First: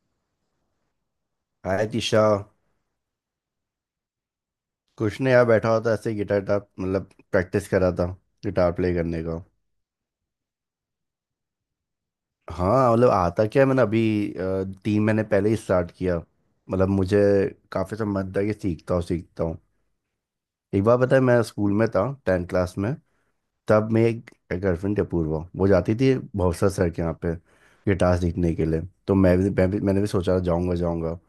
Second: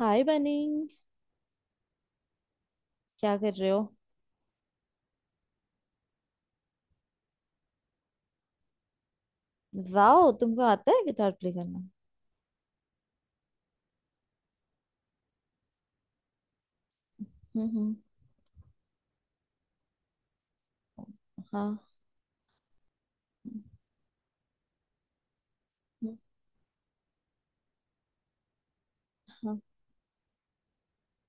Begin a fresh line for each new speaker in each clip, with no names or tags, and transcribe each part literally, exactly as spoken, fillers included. हाय Bunny.
Hi Disha.
क्या कर रहे हो?
कुछ नहीं यार, बैठा होता ऐसे गिटार टाप मतलब प्रैक्टिस कर रहा था गिटार प्ले करने का।
वाओ, तुमको आता है गिटार प्ले करना?
हाँ, मतलब आता क्या है, मैंने अभी अ, तीन महीने पहले ही स्टार्ट किया। मतलब मुझे
हम्म हम्म।
काफ़ी समय था कि सीखता हूँ सीखता हूँ। एक बार पता है मैं स्कूल
हाँ।
में था, टेंथ क्लास में, तब मेरी एक गर्लफ्रेंड थी अपूर्वा, वो जाती थी
हम्म।
भौसा सर के यहाँ पे गिटार सीखने के लिए। तो मैं भी,
हाँ,
मैं भी मैंने भी सोचा जाऊँगा जाऊँगा।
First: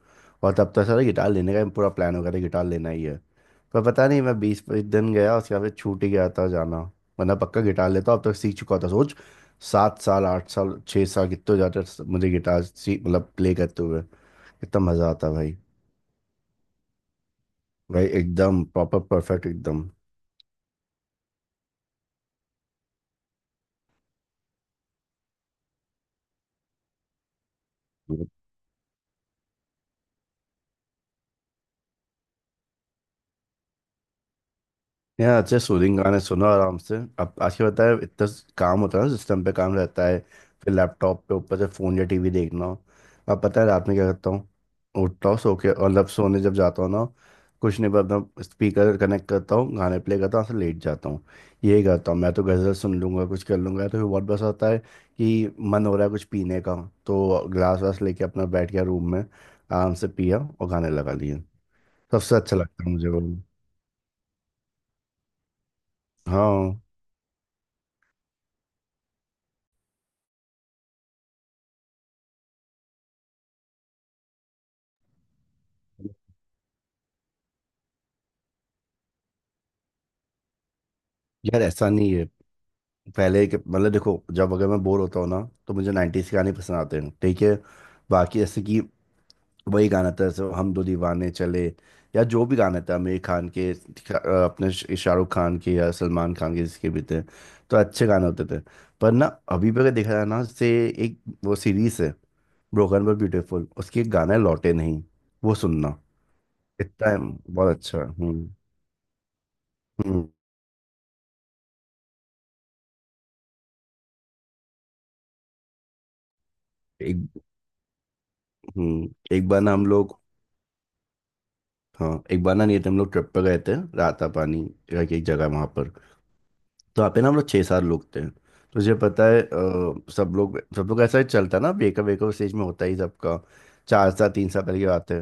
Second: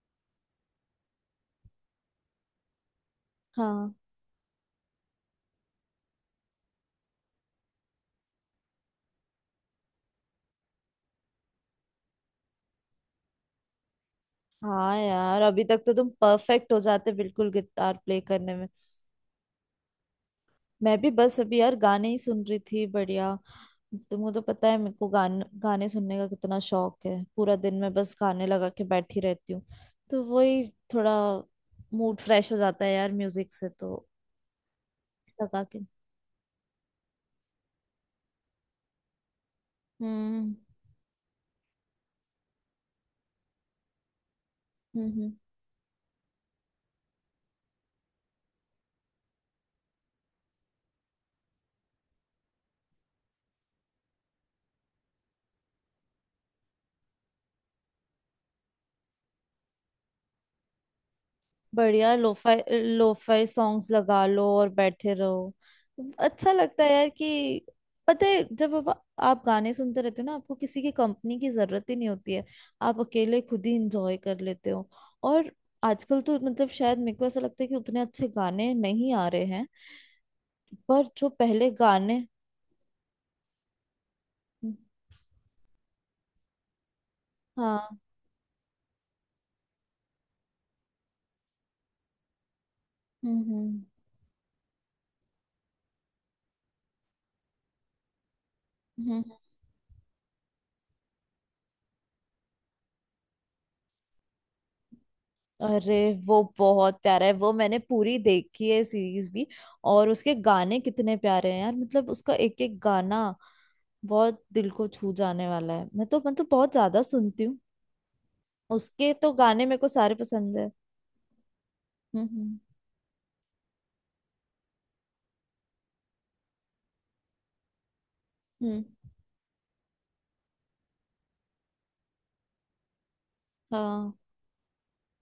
और तब तक सारा गिटार लेने का पूरा प्लान हो गया था, गिटार लेना ही है। पर
हाँ
पता नहीं, मैं बीस पच्चीस दिन गया, उसके बाद फिर छूट ही गया था जाना। वरना पक्का गिटार लेता, अब तक सीख चुका था, सोच सात साल आठ साल छः साल कितने जाते मुझे गिटार सीख मतलब प्ले करते हुए, कितना
हाँ
मज़ा आता
यार,
भाई।
अभी तक तो तुम परफेक्ट हो जाते बिल्कुल गिटार
भाई
प्ले करने
एकदम
में।
प्रॉपर परफेक्ट एकदम।
मैं भी बस अभी यार गाने ही सुन रही थी, बढ़िया। तुमको तो पता है मेरे को गाने गाने सुनने का कितना शौक है, पूरा दिन मैं बस गाने लगा के बैठी रहती हूँ। तो वही, थोड़ा मूड फ्रेश हो जाता है यार म्यूजिक से तो,
यार अच्छे
लगा के।
सूदिंग गाने सुनो आराम से। अब आज के पता है इतना काम होता है ना, सिस्टम पे काम रहता है,
हम्म
फिर लैपटॉप पे, ऊपर से फ़ोन या टीवी देखना हो। अब पता है रात में क्या करता हूँ, उठता
हम्म।
हूँ सो के, और लब सोने जब जाता हूँ ना, कुछ नहीं पर अपना स्पीकर कनेक्ट करता हूँ, गाने प्ले करता हूँ से लेट जाता हूँ। यही करता हूँ मैं तो, गज़ल सुन लूँगा कुछ कर लूँगा, तो फिर बहुत बस होता है कि मन हो रहा है कुछ पीने का। तो ग्लास वास लेके अपना बैठ गया रूम में, आराम से पिया और गाने लगा लिए।
बढ़िया
सबसे अच्छा
लोफाई,
लगता है मुझे वो।
लोफाई सॉन्ग्स लगा लो और बैठे रहो, अच्छा
हाँ
लगता है यार कि, पता है जब आप, आप गाने सुनते रहते हो ना, आपको किसी की कंपनी की जरूरत ही नहीं होती है, आप अकेले खुद ही इंजॉय कर लेते हो। और आजकल तो मतलब शायद मेरे को ऐसा लगता है कि उतने अच्छे गाने नहीं आ रहे हैं, पर जो
यार
पहले
ऐसा नहीं
गाने।
है, पहले के मतलब, देखो जब अगर मैं बोर होता हूँ ना, तो मुझे नाइंटीज़ के गाने पसंद आते हैं, ठीक है।
हाँ।
बाकी जैसे कि वही गाना था, जैसे हम दो दीवाने चले, या जो भी गाना था आमिर
हम्म
खान के
हम्म।
अ, अपने श- शाहरुख खान के या सलमान खान के, जिसके भी थे, तो अच्छे गाने होते थे। पर
हम्म।
ना, अभी भी अगर देखा जाए ना से, एक वो सीरीज है ब्रोकन बट ब्यूटीफुल, उसके एक गाना है लौटे नहीं, वो
अरे,
सुनना
वो बहुत
इतना
प्यारा है, वो
बहुत
मैंने
अच्छा है।
पूरी
हम्म।
देखी है सीरीज भी। और
हम्म
उसके गाने कितने प्यारे हैं यार, मतलब उसका एक एक गाना बहुत दिल को छू जाने वाला है, मैं तो मतलब बहुत ज्यादा
एक
सुनती हूँ,
हम्म।
उसके तो
एक बार
गाने
ना
मेरे
हम
को सारे
लोग,
पसंद है।
हाँ
हम्म
एक बार ना
हम्म।
नहीं थे हम लोग, ट्रिप पे गए थे राता पानी करके एक जगह है वहाँ पर। तो वहाँ पे ना हम लोग छः सात लोग थे।
हम्म।
तुझे पता है अ, सब लोग सब लोग ऐसा ही चलता है ना, वेकअप वेकअप स्टेज में होता ही सबका। चार
हाँ।
साल तीन साल पहले की बात है,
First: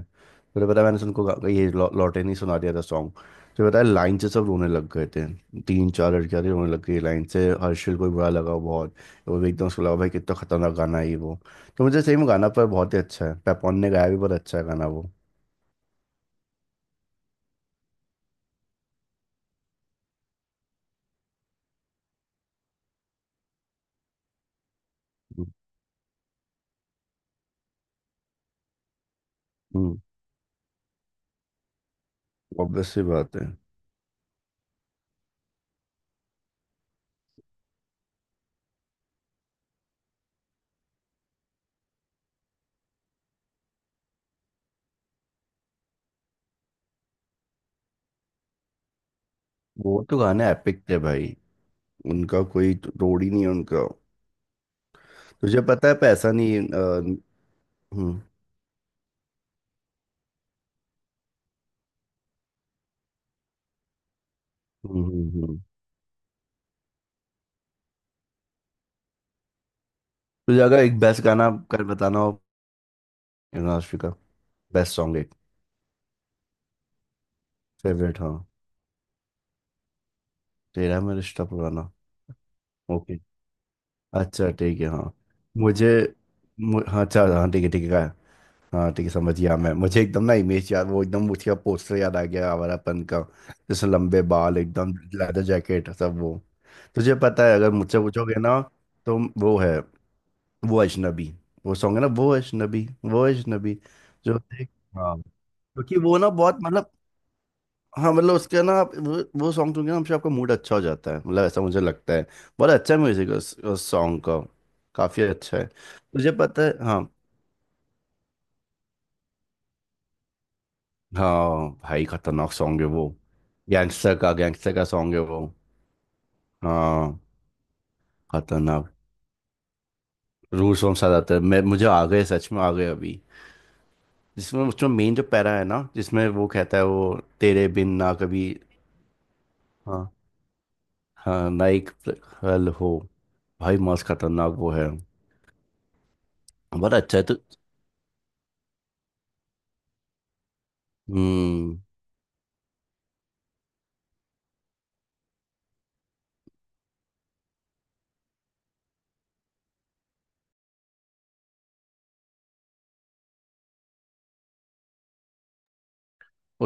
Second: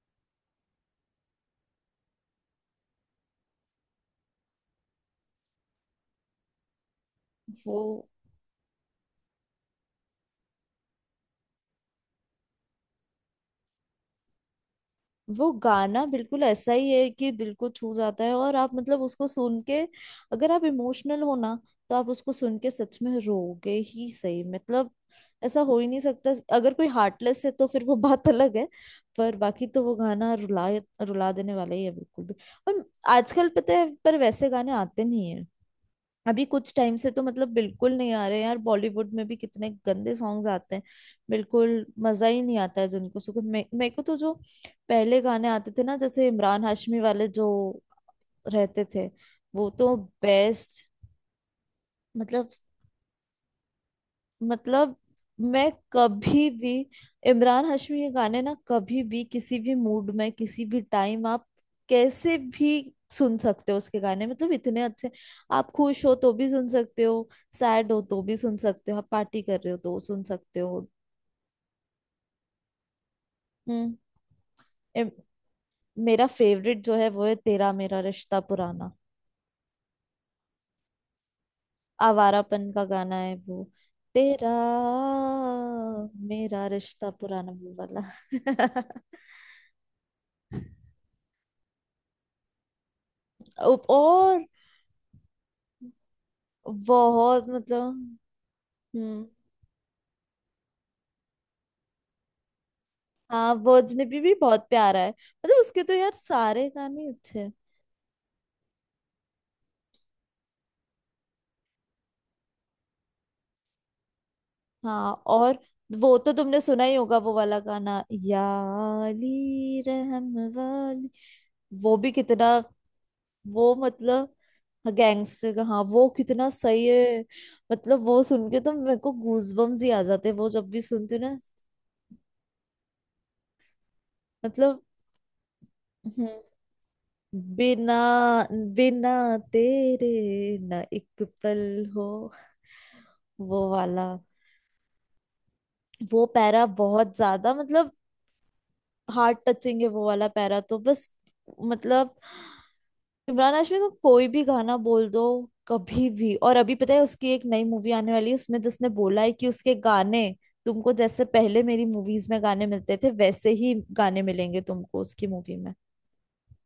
तुझे पता है, मैंने उनको गा- ये लौ, लौटे नहीं सुना दिया था सॉन्ग। तुझे पता है लाइन से सब रोने लग गए थे, तीन चार लड़कियाँ थी रोने लग गई लाइन से,
वो
हर्षिल को भी बुरा लगा बहुत। वो भी एकदम, उसको लगा भाई कितना खतरनाक गाना है ये वो। तो मुझे सही में गाना पर बहुत ही अच्छा है, पैपॉन ने गाया भी बहुत अच्छा है गाना वो।
वो गाना बिल्कुल ऐसा ही है कि दिल को छू जाता है, और आप मतलब उसको सुन के, अगर आप इमोशनल हो ना, तो आप उसको सुन के सच में रोगे ही, सही मतलब, ऐसा हो ही नहीं सकता। अगर कोई हार्टलेस है तो फिर वो बात अलग है, पर बाकी तो वो
हम्म।
गाना रुला रुला देने वाला ही है बिल्कुल भी। और
ऑब्वियस सी बात है।
आजकल पता है पर वैसे गाने आते नहीं, अभी कुछ टाइम से तो मतलब बिल्कुल नहीं आ रहे यार, बॉलीवुड में भी कितने गंदे सॉन्ग्स आते हैं, बिल्कुल मजा ही नहीं आता है जिनको सुन के। मे, मेरे को तो जो पहले गाने आते थे ना, जैसे इमरान हाशमी वाले जो रहते थे वो
वो
तो
तो गाने एपिक
बेस्ट।
थे भाई, उनका
मतलब,
कोई रोड ही नहीं है उनका।
मतलब
तुझे
मैं
पता है पैसा
कभी
नहीं
भी
अ, हम्म।
इमरान हाशमी के
हम्म।
गाने ना, कभी भी किसी भी मूड में, किसी भी टाइम आप कैसे भी सुन सकते हो उसके गाने, मतलब इतने
हम्म,
अच्छे।
हम्म।
आप खुश हो तो भी सुन सकते हो, सैड हो तो भी सुन सकते हो, आप पार्टी कर रहे हो तो सुन सकते
तुझे अगर
हो।
एक बेस्ट गाना कर बताना हो,
हम्म।
इंडस्ट्री का बेस्ट
इम-
सॉन्ग एक।
मेरा फेवरेट जो है वो है तेरा मेरा
फेवरेट हाँ,
रिश्ता पुराना।
तेरा मेरा रिश्ता पुराना।
आवारापन का गाना
ओके।
है वो, तेरा
अच्छा ठीक है हाँ। मुझे,
मेरा
मु, हाँ
रिश्ता
अच्छा हाँ
पुराना
ठीक है
वो
ठीक है,
वाला।
गाया। हाँ ठीक है समझ गया मैं, मुझे एकदम ना इमेज याद, वो एकदम उसका पोस्टर याद आ गया आवारापन का,
उप-
जैसे लंबे
और
बाल एकदम लेदर जैकेट सब वो। तुझे पता
बहुत
है अगर
मतलब।
मुझसे पूछोगे ना, तो
हम्म।
वो है वो अजनबी, वो सॉन्ग है ना वो अजनबी, वो
हाँ वो
अजनबी।
अजनबी भी
जो
बहुत
देख,
प्यारा है,
हाँ
मतलब उसके तो
क्योंकि
यार
वो ना बहुत
सारे
मतलब,
गाने अच्छे हैं।
हाँ मतलब उसका ना, आप वो, वो सॉन्ग सुन के ना, हमसे आपका मूड अच्छा हो जाता है, मतलब ऐसा मुझे लगता है। बहुत अच्छा म्यूजिक उस, उस सॉन्ग का,
हाँ।
काफी
और
अच्छा है।
वो तो
तुझे
तुमने
पता है।
सुना ही
हाँ।
होगा वो वाला गाना याली रहम वाली।
हाँ
वो
भाई
भी
खतरनाक
कितना,
सॉन्ग है वो।
वो
गैंगस्टर का,
मतलब।
गैंगस्टर का सॉन्ग है वो।
गैंगस्टर का हाँ, वो कितना सही
हाँ।
है। मतलब वो सुन के तो
खतरनाक।
मेरे को गूज बम्स ही आ जाते हैं, वो जब
रूल
भी
सॉन्ग साथ
सुनती हूँ
आता
ना।
है मैं, मुझे आ गए सच में आ गए अभी, जिसमें
मतलब।
उसमें मेन जो पैरा है ना, जिसमें
हम्म।
वो कहता है वो तेरे बिन
बिना,
ना कभी।
बिना
हाँ,
तेरे ना एक
हाँ
पल,
ना एक
हो
पल हो।
वो
भाई मस्त
वाला।
खतरनाक वो है,
वो पैरा
बड़ा
बहुत
अच्छा है तो।
ज्यादा मतलब हार्ट टचिंग है, वो वाला पैरा तो बस
हम्म।
मतलब। इमरान हाशमी को कोई भी गाना बोल दो कभी भी। और अभी पता है उसकी एक नई मूवी आने वाली है उसमें, जिसने बोला है कि उसके गाने तुमको जैसे पहले मेरी मूवीज में गाने मिलते थे वैसे ही गाने मिलेंगे तुमको उसकी मूवी में।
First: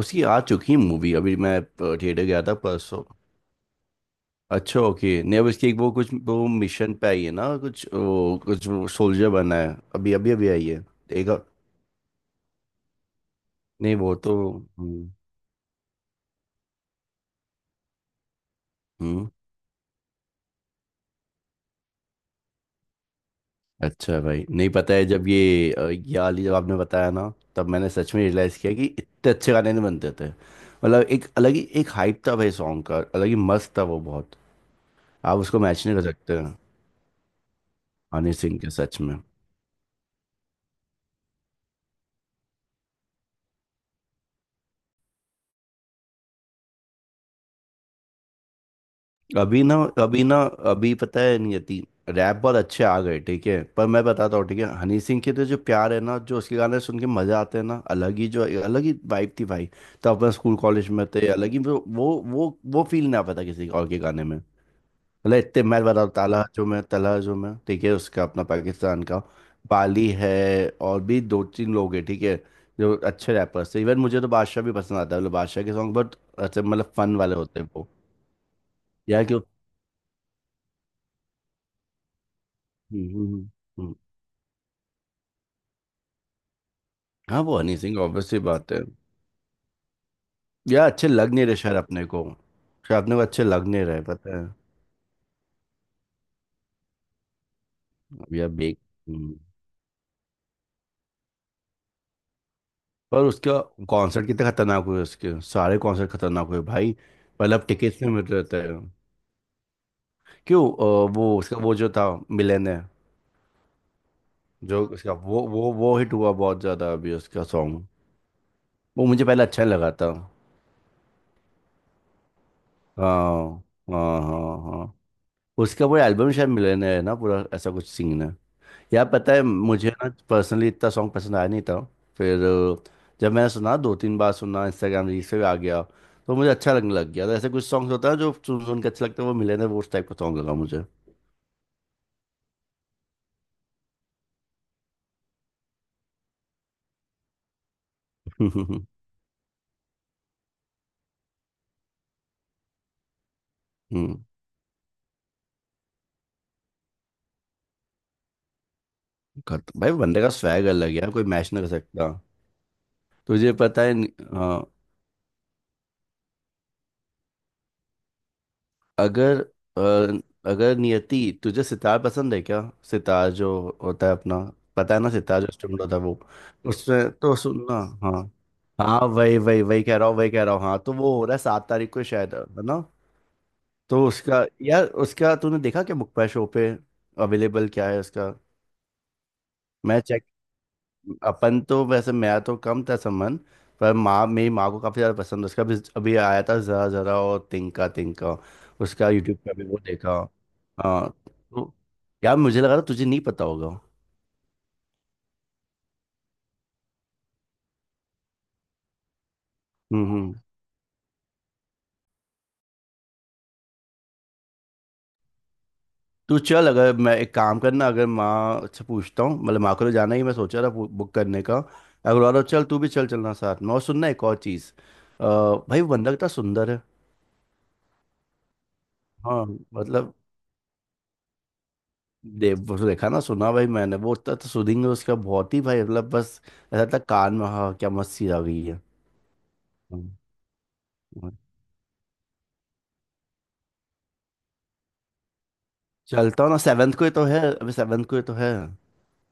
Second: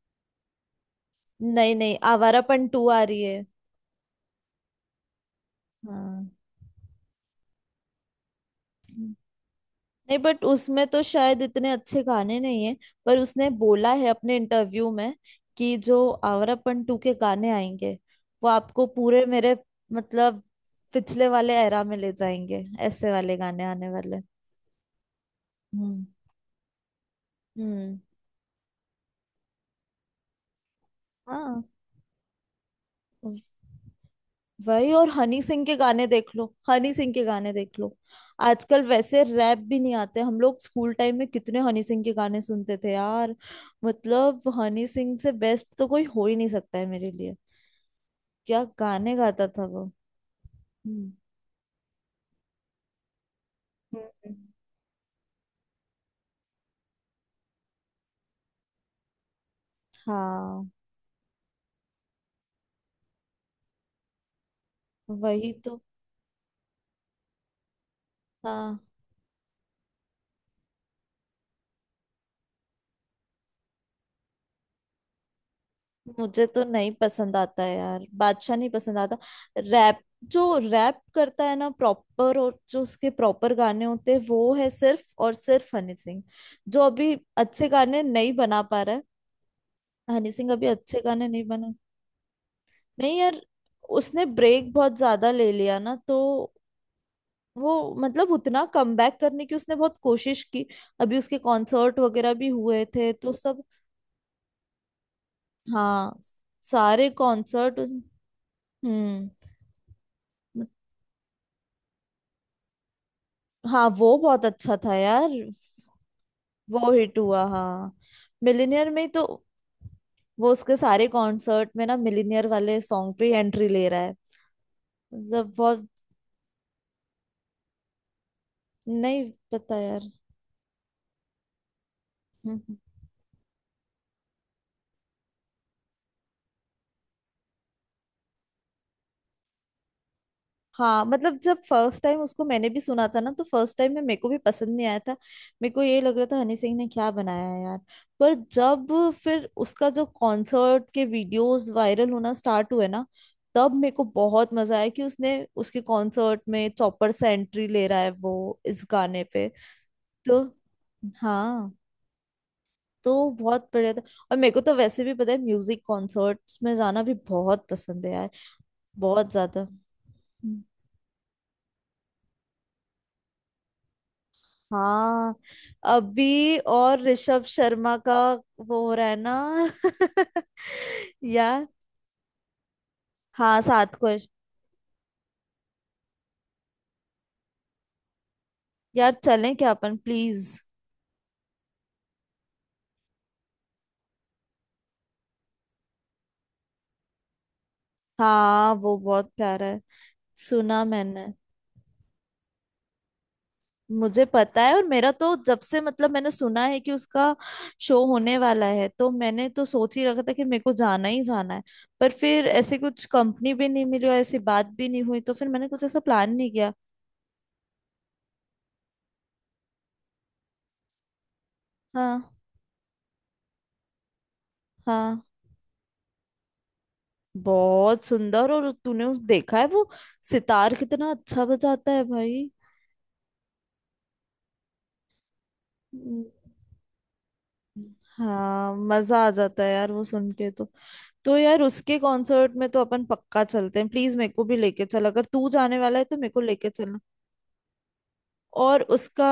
उसकी आ चुकी मूवी, अभी मैं
नहीं नहीं,
थिएटर गया था
आवारापन टू आ
परसों।
रही है।
अच्छा ओके, नहीं अब इसकी एक वो कुछ
हाँ।
वो मिशन पे आई है ना, कुछ वो कुछ सोल्जर बना है, अभी
नहीं
अभी
बट
अभी आई है
उसमें तो
एक।
शायद इतने अच्छे गाने नहीं है, पर उसने बोला
नहीं
है
वो तो।
अपने इंटरव्यू
हम्म।
में कि जो आवारा पंटू के गाने आएंगे वो आपको पूरे
हम्म,
मेरे मतलब पिछले वाले एरा में ले जाएंगे, ऐसे वाले गाने आने वाले।
अच्छा भाई, नहीं पता है जब ये अ,
हम्म।
ये वाली जब आपने बताया ना, तब मैंने
हम्म।
सच में रियलाइज किया कि इतने अच्छे गाने नहीं बनते थे, मतलब एक अलग ही
हाँ
एक हाइप था भाई सॉन्ग का, अलग ही मस्त था वो बहुत।
वही। और
आप
हनी
उसको
सिंह के
मैच नहीं कर
गाने देख
सकते
लो, हनी सिंह के गाने देख लो,
हनी सिंह के,
आजकल
सच में।
वैसे रैप भी नहीं आते। हम लोग स्कूल टाइम में कितने हनी सिंह के गाने सुनते थे यार, मतलब हनी सिंह से बेस्ट तो कोई हो ही नहीं सकता है मेरे लिए। क्या गाने गाता
अभी
था
ना,
वो।
अभी ना, अभी
हम्म,
पता है नियति रैप बहुत अच्छे आ गए ठीक है, पर मैं
हम्म।
बताता हूँ, ठीक है हनी सिंह के तो जो प्यार है ना, जो उसके गाने सुन के मजा आते हैं ना, अलग ही, जो अलग ही वाइब थी भाई। तो अपन स्कूल
हाँ
कॉलेज में थे अलग ही वो, वो वो वो फील नहीं आ पाता किसी और के गाने में। मतलब
वही
इतने
तो।
मैं बताता हूँ, ताला जो मैं, तला जो मैं, ठीक है उसका अपना
हाँ।
पाकिस्तान का बाली है, और भी दो तीन लोग हैं ठीक है, जो अच्छे रैपर्स थे। इवन मुझे तो बादशाह भी पसंद आता है, मतलब बादशाह के सॉन्ग बहुत
मुझे
अच्छे,
तो नहीं
मतलब फन
पसंद
वाले होते
आता
हैं
है
वो।
यार बादशाह, नहीं पसंद आता।
यार कि,
रैप जो रैप करता है ना प्रॉपर, और जो
हम्म।
उसके
हम्म, हम्म।
प्रॉपर गाने
हम्म।
होते हैं वो है सिर्फ और सिर्फ हनी सिंह, जो अभी
हाँ वो
अच्छे
हनी सिंह
गाने नहीं
ऑब्वियसली
बना
बात
पा
है।
रहा है। हनी सिंह अभी
यार
अच्छे
अच्छे
गाने
लग नहीं
नहीं
रहे
बना।
शायद अपने को, शायद अपने
नहीं
को
यार,
अच्छे लग नहीं रहे,
उसने
पता है।
ब्रेक बहुत ज्यादा ले लिया ना, तो वो मतलब
अब यार
उतना
बेक।
कमबैक
हम्म।
करने की उसने बहुत कोशिश की। अभी उसके कॉन्सर्ट वगैरह भी हुए थे
पर
तो
उसका
सब।
कॉन्सर्ट कितने खतरनाक हुए, उसके सारे कॉन्सर्ट
हाँ
खतरनाक हुए भाई।
सारे
पहले अब
कॉन्सर्ट।
टिकट्स नहीं मिल रहे थे।
हम्म।
क्यों अ, वो उसका वो जो था मिलन है।
हाँ वो बहुत अच्छा
जो
था
उसका
यार,
वो वो वो हिट हुआ बहुत
वो
ज़्यादा अभी
हिट हुआ
उसका सॉन्ग।
हाँ, मिलिनियर में
वो
ही
मुझे
तो।
पहले अच्छा नहीं लगा था।
वो उसके सारे कॉन्सर्ट में ना मिलिनियर वाले सॉन्ग पे
हाँ
एंट्री ले रहा है,
हाँ हाँ। हाँ
मतलब बहुत।
उसका पूरा एल्बम शायद मिलन है ना, पूरा ऐसा कुछ सीन है। यार
नहीं
पता है
पता
मुझे
यार।
ना, पर्सनली इतना सॉन्ग पसंद आया नहीं था। फिर
हम्म।
अ, जब मैंने सुना, दो तीन बार सुना, इंस्टाग्राम रील से भी आ गया, तो मुझे अच्छा लगने लग गया। तो ऐसे कुछ सॉन्ग्स होता है जो सुन सुन के अच्छा लगता है, वो मिले ना वो उस टाइप का सॉन्ग लगा मुझे
हाँ मतलब जब फर्स्ट टाइम उसको मैंने भी सुना था ना, तो फर्स्ट टाइम में मेरे को भी पसंद नहीं आया था, मेरे को ये लग रहा था हनी सिंह ने क्या बनाया है यार। पर जब फिर उसका जो कॉन्सर्ट के वीडियोस वायरल होना स्टार्ट हुए ना, तब मेरे को
हम्म।
बहुत मजा आया कि उसने उसके कॉन्सर्ट में चौपर से एंट्री ले रहा है वो इस गाने पे।
खत- भाई बंदे का
तो
स्वैग अलग है यार, कोई मैच ना कर
हाँ,
सकता।
तो
तुझे
बहुत
पता
बढ़िया
है।
था। और मेरे को
हाँ।
तो वैसे भी पता है म्यूजिक कॉन्सर्ट्स में जाना भी बहुत पसंद है यार, बहुत
अगर
ज्यादा।
अ, अगर नियति तुझे सितार पसंद है क्या, सितार जो होता है अपना, पता है ना
हाँ,
सितार जो इंस्ट्रूमेंट होता है वो,
अभी और
उसमें तो
ऋषभ
सुनना।
शर्मा का
हाँ।
वो हो
हाँ
रहा है
वही वही
ना।
वही कह रहा हूँ, वही कह रहा हूँ, हाँ तो वो हो रहा है
यार
सात तारीख को, शायद है ना।
हाँ, सात
तो
को।
उसका यार, उसका तूने देखा क्या बुक पे शो पे, अवेलेबल क्या है उसका।
यार चलें क्या अपन,
मैं चेक,
प्लीज?
अपन तो वैसे मेरा तो कम था संबंध, पर माँ, मेरी माँ को काफ़ी ज़्यादा पसंद है उसका भी, अभी आया था ज़रा ज़रा और तिनका तिनका,
हाँ वो
उसका
बहुत
यूट्यूब पे भी
प्यारा
वो
है,
देखा।
सुना
हाँ
मैंने।
तो यार मुझे लगा था तुझे नहीं पता होगा।
मुझे पता है, और मेरा तो जब से मतलब मैंने सुना है कि उसका शो होने वाला है तो मैंने तो सोच ही
हम्म।
रखा था
हम्म।
कि मेरे को जाना ही जाना है, पर फिर ऐसे कुछ कंपनी भी नहीं मिली और ऐसी बात भी नहीं हुई तो फिर मैंने कुछ ऐसा प्लान
तू
नहीं
चल,
किया।
अगर मैं एक काम करना, अगर माँ से पूछता हूँ, मतलब माँ को तो जाना ही, मैं सोचा था बु- बुक करने का, अगर
हाँ।
वाला चल तू भी चल, चलना साथ में। और सुनना एक और चीज़, अ,
हाँ,
भाई वो बंदा कितना सुंदर है।
बहुत सुंदर। और तूने उस
हाँ
देखा है वो,
मतलब
सितार कितना अच्छा बजाता है भाई।
देव वो तो देखा ना, सुना भाई मैंने वो, इतना तो सुनेंगे उसका, बहुत ही भाई मतलब
हम्म,
बस ऐसा था कान में, हाँ क्या मस्त चीज आ गई
हाँ
है।
मजा आ जाता है यार वो
हम्म।
सुन के तो। तो यार उसके कॉन्सर्ट में तो अपन पक्का चलते हैं, प्लीज मेरे को भी लेके चल, अगर तू जाने वाला है तो मेरे को
चलता हूँ ना,
लेके
सेवन्थ
चलना।
को ही तो है, अभी सेवन्थ को ही तो है।
और उसका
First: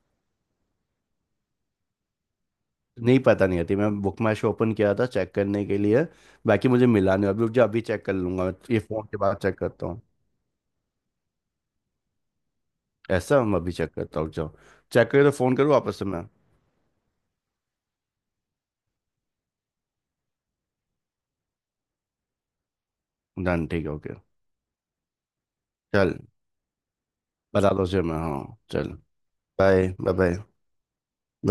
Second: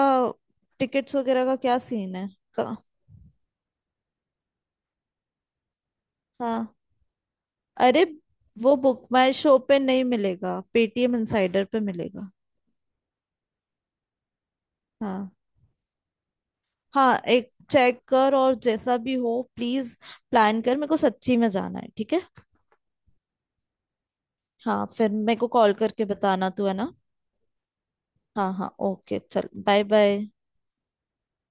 टिकट्स वगैरह का क्या सीन है, का।
नहीं पता, नहीं आती, मैं बुक माई शो ओपन किया था चेक करने के लिए,
हाँ।
बाकी मुझे मिला नहीं, अभी रुक जाओ, अभी
अरे
चेक कर लूंगा मैं
वो
ये
बुक
फोन के
माई
बाद,
शो
चेक
पे
करता हूँ।
नहीं मिलेगा, पेटीएम इनसाइडर पे मिलेगा।
ऐसा मैं अभी चेक करता हूँ रुक जाओ, चेक करे
हाँ।
तो फोन करूँ वापस से मैं।
हाँ एक चेक कर, और जैसा भी हो प्लीज प्लान कर, मेरे को सच्ची में जाना है, ठीक है।
डन ठीक है ओके
हाँ फिर मेरे को कॉल करके
चल।
बताना तू, है ना।
बता दो उसे मैं,
हाँ
हाँ
हाँ
चल।
ओके चल, bye
bye bye
bye.
Bye.